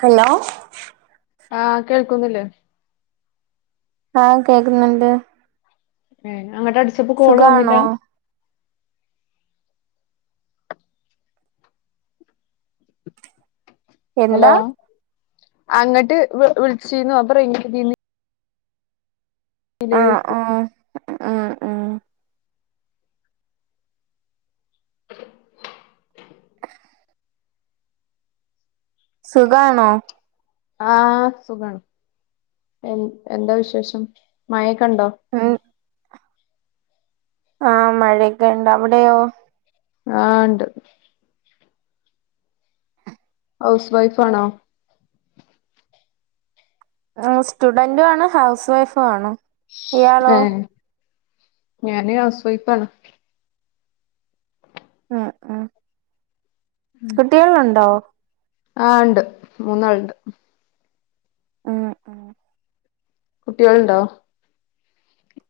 Hello ആ കേൾക്കുന്നില്ലേ. ആ കേക്കുന്നുണ്ട്. എ അങ്ങട്ട് അടിച്ചപ്പോ കോള് സുഖാണോ വന്നില്ലാ. എന്താ? അങ്ങോട്ട് വി വിളിച്ചിന്നു അപ്പ റെയിഞ്ച് കിട്ടി [unintelligible] നിലേക്ക് അ ആ സുഖാണോ? ആ സുഖാണ് എ എന്താ വിശേഷം മഴക്കെ കണ്ടോ ആ മഴയൊക്കെ ഇണ്ട് അവിടെയോ ആ ഇണ്ട് ഹൗസ് വൈഫ് ആണോ ആ സ്റ്റുഡന്റും ആണ് ഹൗസ് വൈഫും ആണ് ഏ ഇയാളോ ഞാന് ഹൗസ് വൈഫ് ആണ്. അ അ കുട്ടിയാളുണ്ടോ? ആ ണ്ട് മൂന്നാളുണ്ട്. ഉം ഉം കുട്ടിയാളുണ്ടോ?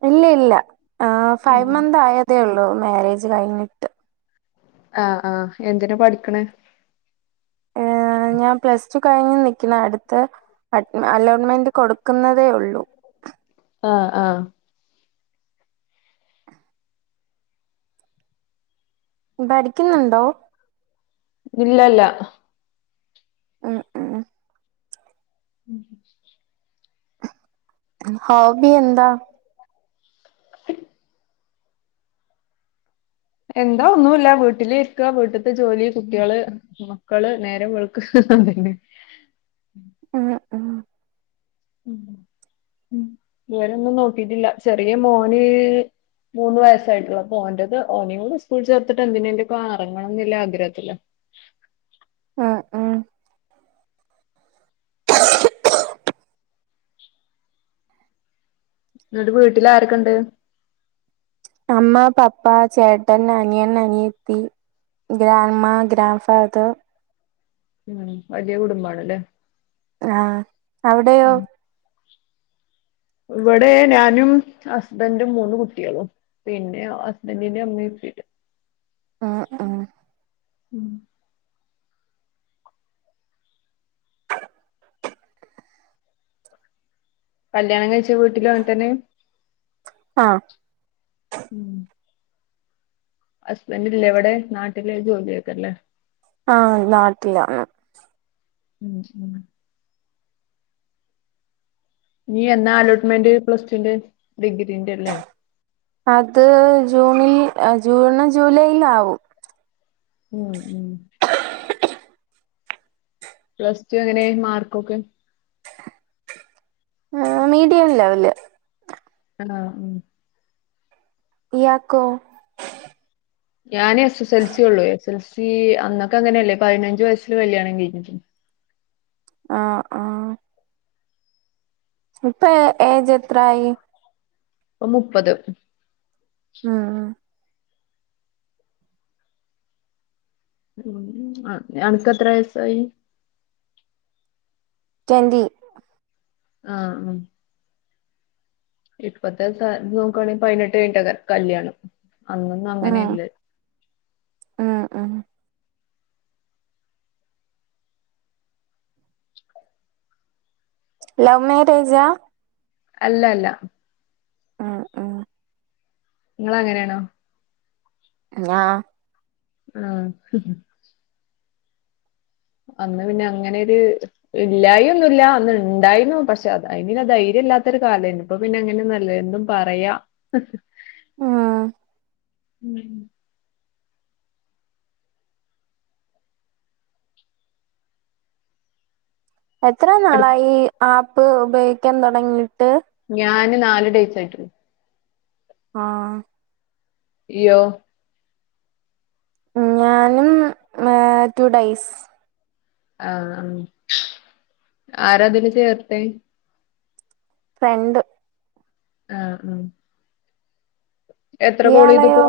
ഇല്ല ഇല്ല ആ ഫൈവ് മന്ത് ആയതേ ഉള്ളൂ മാരേജ് കഴിഞ്ഞിട്ട്. ആഹ് ആഹ് എന്തിനാ പഠിക്കണേ? ഏ ഞാൻ പ്ലസ് ടു കഴിഞ്ഞു നിക്കണെ അടുത്തെ ൻ്റ അലോൺമെന്റ് കൊടുക്കുന്നതേ ഉള്ളൂ. ആ ആ പഠിക്കുന്നുണ്ടോ? ഇല്ലല്ല. ഉം ഉം ഉം ഹോബി എന്താ? [unintelligible] എന്താ ഒന്നുല്ല വീട്ടില് ഇരിക്ക വീട്ട്ത്തെ ജോലി കുട്ടിയാള് മക്കള് നേരം വെളുക്ക അതന്നെ ഉം ഉം ഉം ഉം വേറൊന്നും നോക്കിട്ടില്ല. ചെറിയ മോന് മൂന്ന് വയസായിട്ടുള്ളൂ അപ്പോ ഓന്റേത് ഓനെ കൂടി സ്കൂളിൽ ചേർത്തിട്ട് എന്തിനൊക്കെ എറങ്ങണം എന്നുള്ള ആഗ്രഹത്തിലാ. ആ ആ [unintelligible] എന്നിട്ട് വീട്ടില് ആരൊക്കെണ്ട്? അമ്മ പപ്പ ചേട്ടൻ അനിയൻ അനിയത്തി. Grandma grandfather. ഉം വലിയ കുടുംബാണല്ലേ. ആ അവിടെയോ? ഉം ഇവിടെ ഞാനും ഹസ്ബന്റും മൂന്ന് കുട്ടിയാളും പിന്നെ ഹസ്ബന്റിന്റെ ഇമ്മയും ആ ആ ഉം കല്യാണം കഴിച്ച വീട്ടിലും അങ്ങനെത്തന്നെ. ആ ഉം ഹസ്ബന്റ് ഇല്ലേ ഇവിടെ നാട്ടില് ജോലിയൊക്കെല്ലേ ആ നാട്ടിലാണ്. ഉം ഉം ഇനി എന്നാ അലോട്ട്മെന്റ് പ്ലസ് ടൂന്റെ? അത് ജൂണിൽ ജൂണ് ജൂലൈയിൽ ആവും. ഉം ഉം പ്ലസ് ടു എങ്ങനെ മാർക്കൊക്കെ? ആ മീഡിയം ലെവല്. ആണോ ഉം ഇയാക്കൊ? ഞാൻ. എസ്. എസ്. എൽ. സി. ഉള്ളൂ.. എസ്ൽ സി. അന്നൊക്കെ ങ്ങനെയല്ലേ പതിനഞ്ചു വയസ്സിൽ കല്യാണം കഴിഞ്ഞി.. ആഹ് ആഹ് ഇപ്പാ.. ഏജ്. എത്രായി പ്പ. മുപ്പത്. ആ. ആ,, ഉം. ഉം അ.. അനക്ക് എത്ര വയസായി [unintelligible] ആ, ഹ, ആം, ഇപ്പത്തെ സാഹചര്യം നോക്കുവാണെങ്കിൽ പതിനെട്ട് കഴിഞ്ഞട്ടായിരിക്കും. കല്യാണം അന്നൊന്നും ഉം അങ്ങനെ ഇല്ല ഉം ഉം ലൗ. മേരേജാ അല്ല. അല്ല ഉം ഉം നിങ്ങൾ അങ്ങനെ യാണോ ഹ സ്വന്തം ആണ് ആ. ഹ് അന്ന് പിന്നെ അങ്ങനെൊരു ഇല്ലായിഒന്നുമില്ല അന്ന് ഇണ്ടായിന്നു പക്ഷെ അതിനുള്ള ധൈര്യം ഇല്ലായിരുന്നു ധൈര്യം ഇല്ലാത്തൊരു കാലം ആയിരുന്നു ഇപ്പൊ പിന്നെ അങ്ങനെന്നു അല്ല എന്തും പറയാ. ഹ് ആഹ. ഉം.. എത്ര അടു നാളായി ഈ ആപ്പ് ഉപയോഗിക്കൻ. തൊടങ്ങിട്ട് ഞാന്. നാല്. ഡൈസ്. ആയിട്ട് ആഹ.. നീ യോ മ്. ഞാനും. രണ്ടു ദിവസം ആയിട്ടുള്ളു ആഹ ആ ആരതിൽ.. ചേർത്തെ ഫ്രണ്ട്.. ആഹ ആഹ.. എത്ര. കാൾ ചെയ്ത് ഇപ്പൊ ഇയാളെയോ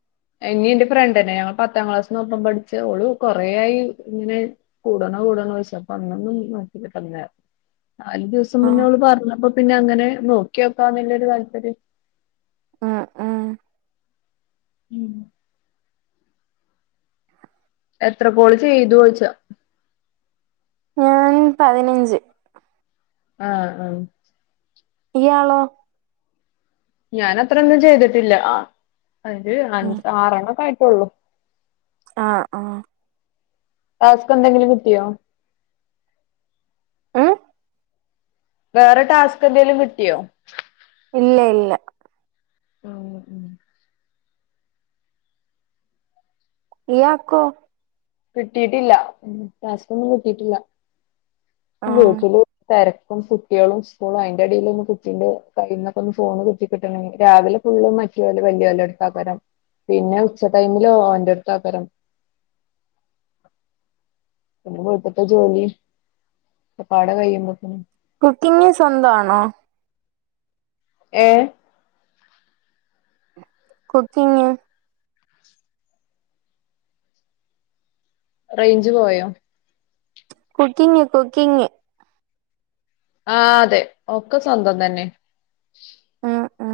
- എന്നെയും എന്റെ ഫ്രണ്ട തന്നെ ഞങ്ങൾ പത്താം ക്ലാസ് ഒപ്പം പഠിച്ച ഓള് കുറെ ആായി ഇങ്ങനെ കൂടണോ ചോദിക്കുന്നു കൂടണം കൂടണോ ചോദിച്ചു അന്നൊന്നും നോക്കിട്ട് ഇല്ലായിരുന്നു പറഞ്ഞരുന്നു [unintelligible] നാല് ദി [unintelligible] വസം ആഹ് മുന്നെ പറഞ്ഞപ്പ പിന്നെ അങ്ങനെ നോകിയൊക്കെ എന്നൊരു താല്പര്യം ആഹ ആഹ ഉം.. എത്ര. കോള്. ചെയ്തു. ചോദിച്ചതാണ് ഞാൻ. പതിനഞ്ച്. ആഹ ആഹ ഇയാളോ ഞാൻ അത്രൊന്നും ചെയ്തിട്ടില്ല അഞ്ച്. ആറണ്ണം ആയി കൊള്ളു.. ആഹ ആഹ.. ടാസ്ക് എന്തെങ്കിലും കിട്ടിയോ ഉം വേറെ ടാസ്ക് എന്തെേലും കിട്ടിയോ ഇല്ല. ഇല്ല. ഉ ഉം.. ഇയാക്കോ.. കിട്ടിട്ടില്ല. ടാസ്ക്കൊന്നു കിട്ടീട്ടില്ല. ആഹ് [unintelligible] ഇപ്പൊ കുട്ടികളും സ്കൂളും അതിന്റെ ഇടയിൽ കുട്ടീന്റെ കയ്യിന്നെകെ ഒന്ന് ഫോണ്കിട്ടി. കിട്ടണ്ടെ. രാവിലെ. ഫുള്ള്. മ [unintelligible] വലിയ കുട്ടികളെ അടുത്തായിരിക്കും. പിന്നെ ഉച്ച ടൈമില് ഓന്റെ അടുത്താക്കരം. പിന്നെ വീട്ടിലെ ജോലി ഒക്കെപടെ കഴിയുമ്പോക്കെ കുക്കിങ് സ്വന്തം ആണോ ചെയ്യുന്നത് ഏ കുക്കിങ് റേഞ്ച് പോയോ കുക്കിങ് കുക്കിങ് ആ തെ ഒക്ക സ്വന്തം തന്നെ അ ആ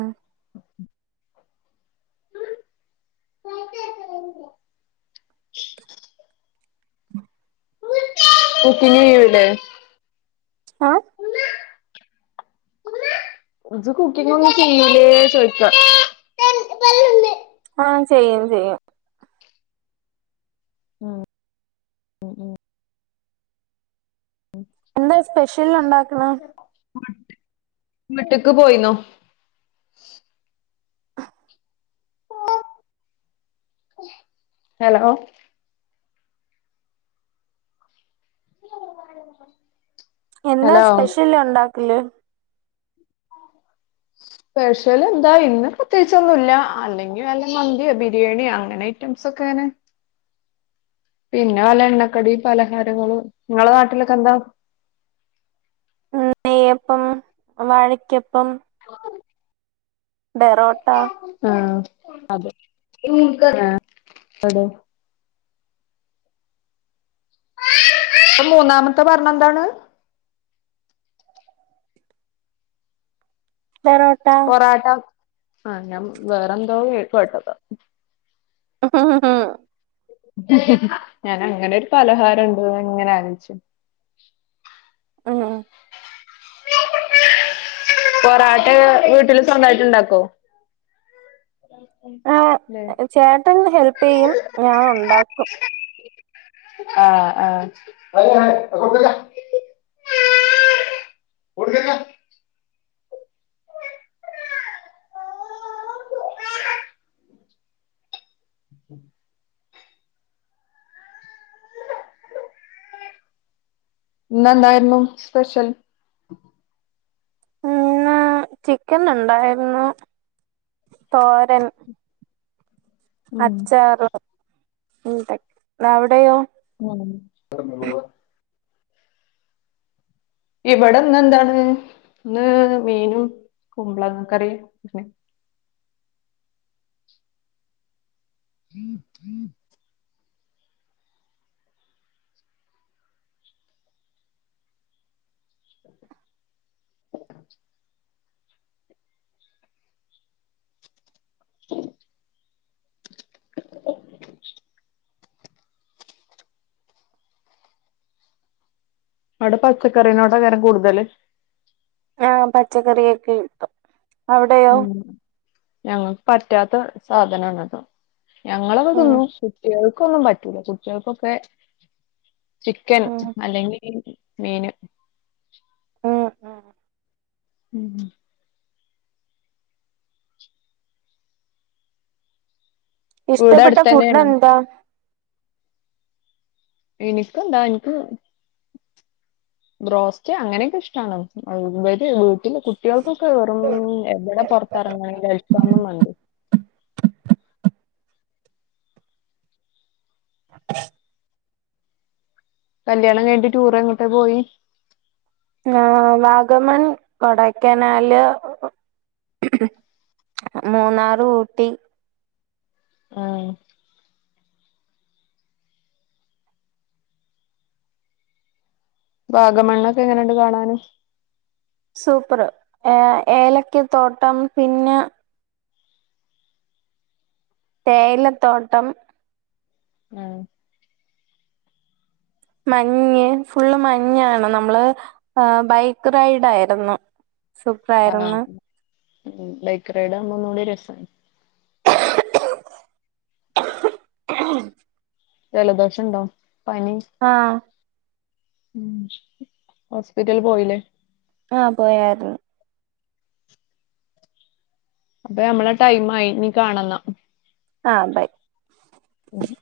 കുക്കിങ്ങെയ്യുലെ ആ ഇജ് കുക്കിങ്ങൊന്നും ചെയ്യൂലെ ചോയ്ക്ക ആഹ ചെയ്യും ചെയ്യും ഉം ഉ ഉ എന്താ സ്പെഷ്യൽ ഉണ്ടാക്ക്ണ് മ്മ്ട്ടക്ക് പോയിന്നോ ഹലോ [unintelligible] എന്താ ഹലോ സ്പെഷ്യല് ഉണ്ടാക്കല് സ്പെഷലെ ന്താ ഇന്ന് പ്രത്യേകിചൊന്നുംല്ല അല്ലെങ്കി വല്ല മന്ത്യോ ബിരിയാണിയാ അങ്ങനെ ഐറ്റംസൊക്കെ അങ്ങനെ പിന്നെ വല്ല എണ്ണക്കടി പലഹാരങ്ങള് നിങ്ങളെ നാട്ടിലൊക്കെ എന്താ നെയ്യപ്പം വാഴക്കപ്പം ഓ ബെറോട്ട ആഹ് അതെ [unintelligible] അവ്ടെ ഇപ്പ മൂന്നാമത്തെ പർനെ ന്താണ് പെറോട്ട ആഹ ഞാൻ വേറെന്തോ കേ കേട്ടത് ആഹ ഹഹ ഞൻ അങ്ങനെൊരു പലഹാരണ്ട്ന്ന് ങ്ങനെ ആലോയ്ച്ചു ഉം പൊറാട്ട വീട്ടില് സ്വന്തായ്ട്ട്ണ്ടാക്കോ ആ ചേട്ടൻ ഹെൽപെയ്യും ഞാൻ ഉണ്ടാക്കും ആഹ ആഹ് [unintelligible] ഓടിക്കൾക അ ഇന്നെന്തായ്രുന്നു സ്പെഷൽ ഇന്ന് ചിക്കന്ണ്ടായിരുന്നു തോരൻ ഉം അച്ചാറ് [unintelligible] അവിടെയോ ഉം ഇവടെ ഇന്നെന്താണ് ഇന്ന് മീനു കുമ്പ്ളക്കറീം പിനെ ഉം ഉം കൊ കാ ച്ചു അവടെ പച്ചക്കറീനോടെല്ലാരും കൂട്തല് ആഹ പച്ചക്കറിയൊക്കേം പ ഉം ഞങ്ങക്ക് പറ്റാത്ത സാധനണത് ഞങ്ങളൊക്കെ ഉം തിന്നും കുട്ട്യേൾക്കൊന്നും പറ്റൂല കുട്ട്യേൾക്കൊക്കെ ചിക്കൻ ഉം അല്ലെങ്കിൽ മീന് ഉം ഉ ഉം. ഇവിടെ ഇഷ്ടപ്പെട്ട അടുത്തന്നെയാണ് ഫുഡെന്താ എനിക്കെന്താ എൻക്ക് ബ്രോസ്റ്റ് അങ്ങനൊക്കെ ഇഷ്ട്ടാണ് [unintelligible] ഇല്ല കുട്ട്യേൾക്കൊക്കെ എറും എവടെ പൊറത്തെറങ്ങെണെങ്കിലും അൽഫാമും മന്തീം കല്യാണം കഴിഞ്ഞിട്ട് ടൂർങ്ങോട്ട് പോയി ആ വാഗമൺ കൊടക്കനാല് മൂന്നാറ് ഊട്ടി ഉം വാഗമണ്ണൊക്കെ എങ്ങനെയണ്ട് കാണാനാന് സൂപ്പർ ഏ ഏലക്ക തോട്ടം പിന്നെ തേയിലത്തോട്ടം ആ മഞ്ഞ് ഫുള്ള് മഞ്ഞാണ് നമ്മള് ബൈക്ക് റൈഡ് ആയിരുന്നു സൂപ്പർ ആയിരുന്നു ഉം ബൈക്ക് റൈഡ് ആകുമ്പോ ഒന്നുടെ രസം [inaudible] ജലദോഷ ഉണ്ടോ പനി ആഹ് ഉം ഹോസ്പിറ്റൽ പോയില്ലേ ആഹ പോയരുന്നു അപ്പൊ നമ്മളെ ടൈം ആയി നീ കാണന്ന ആഹ ബൈ മം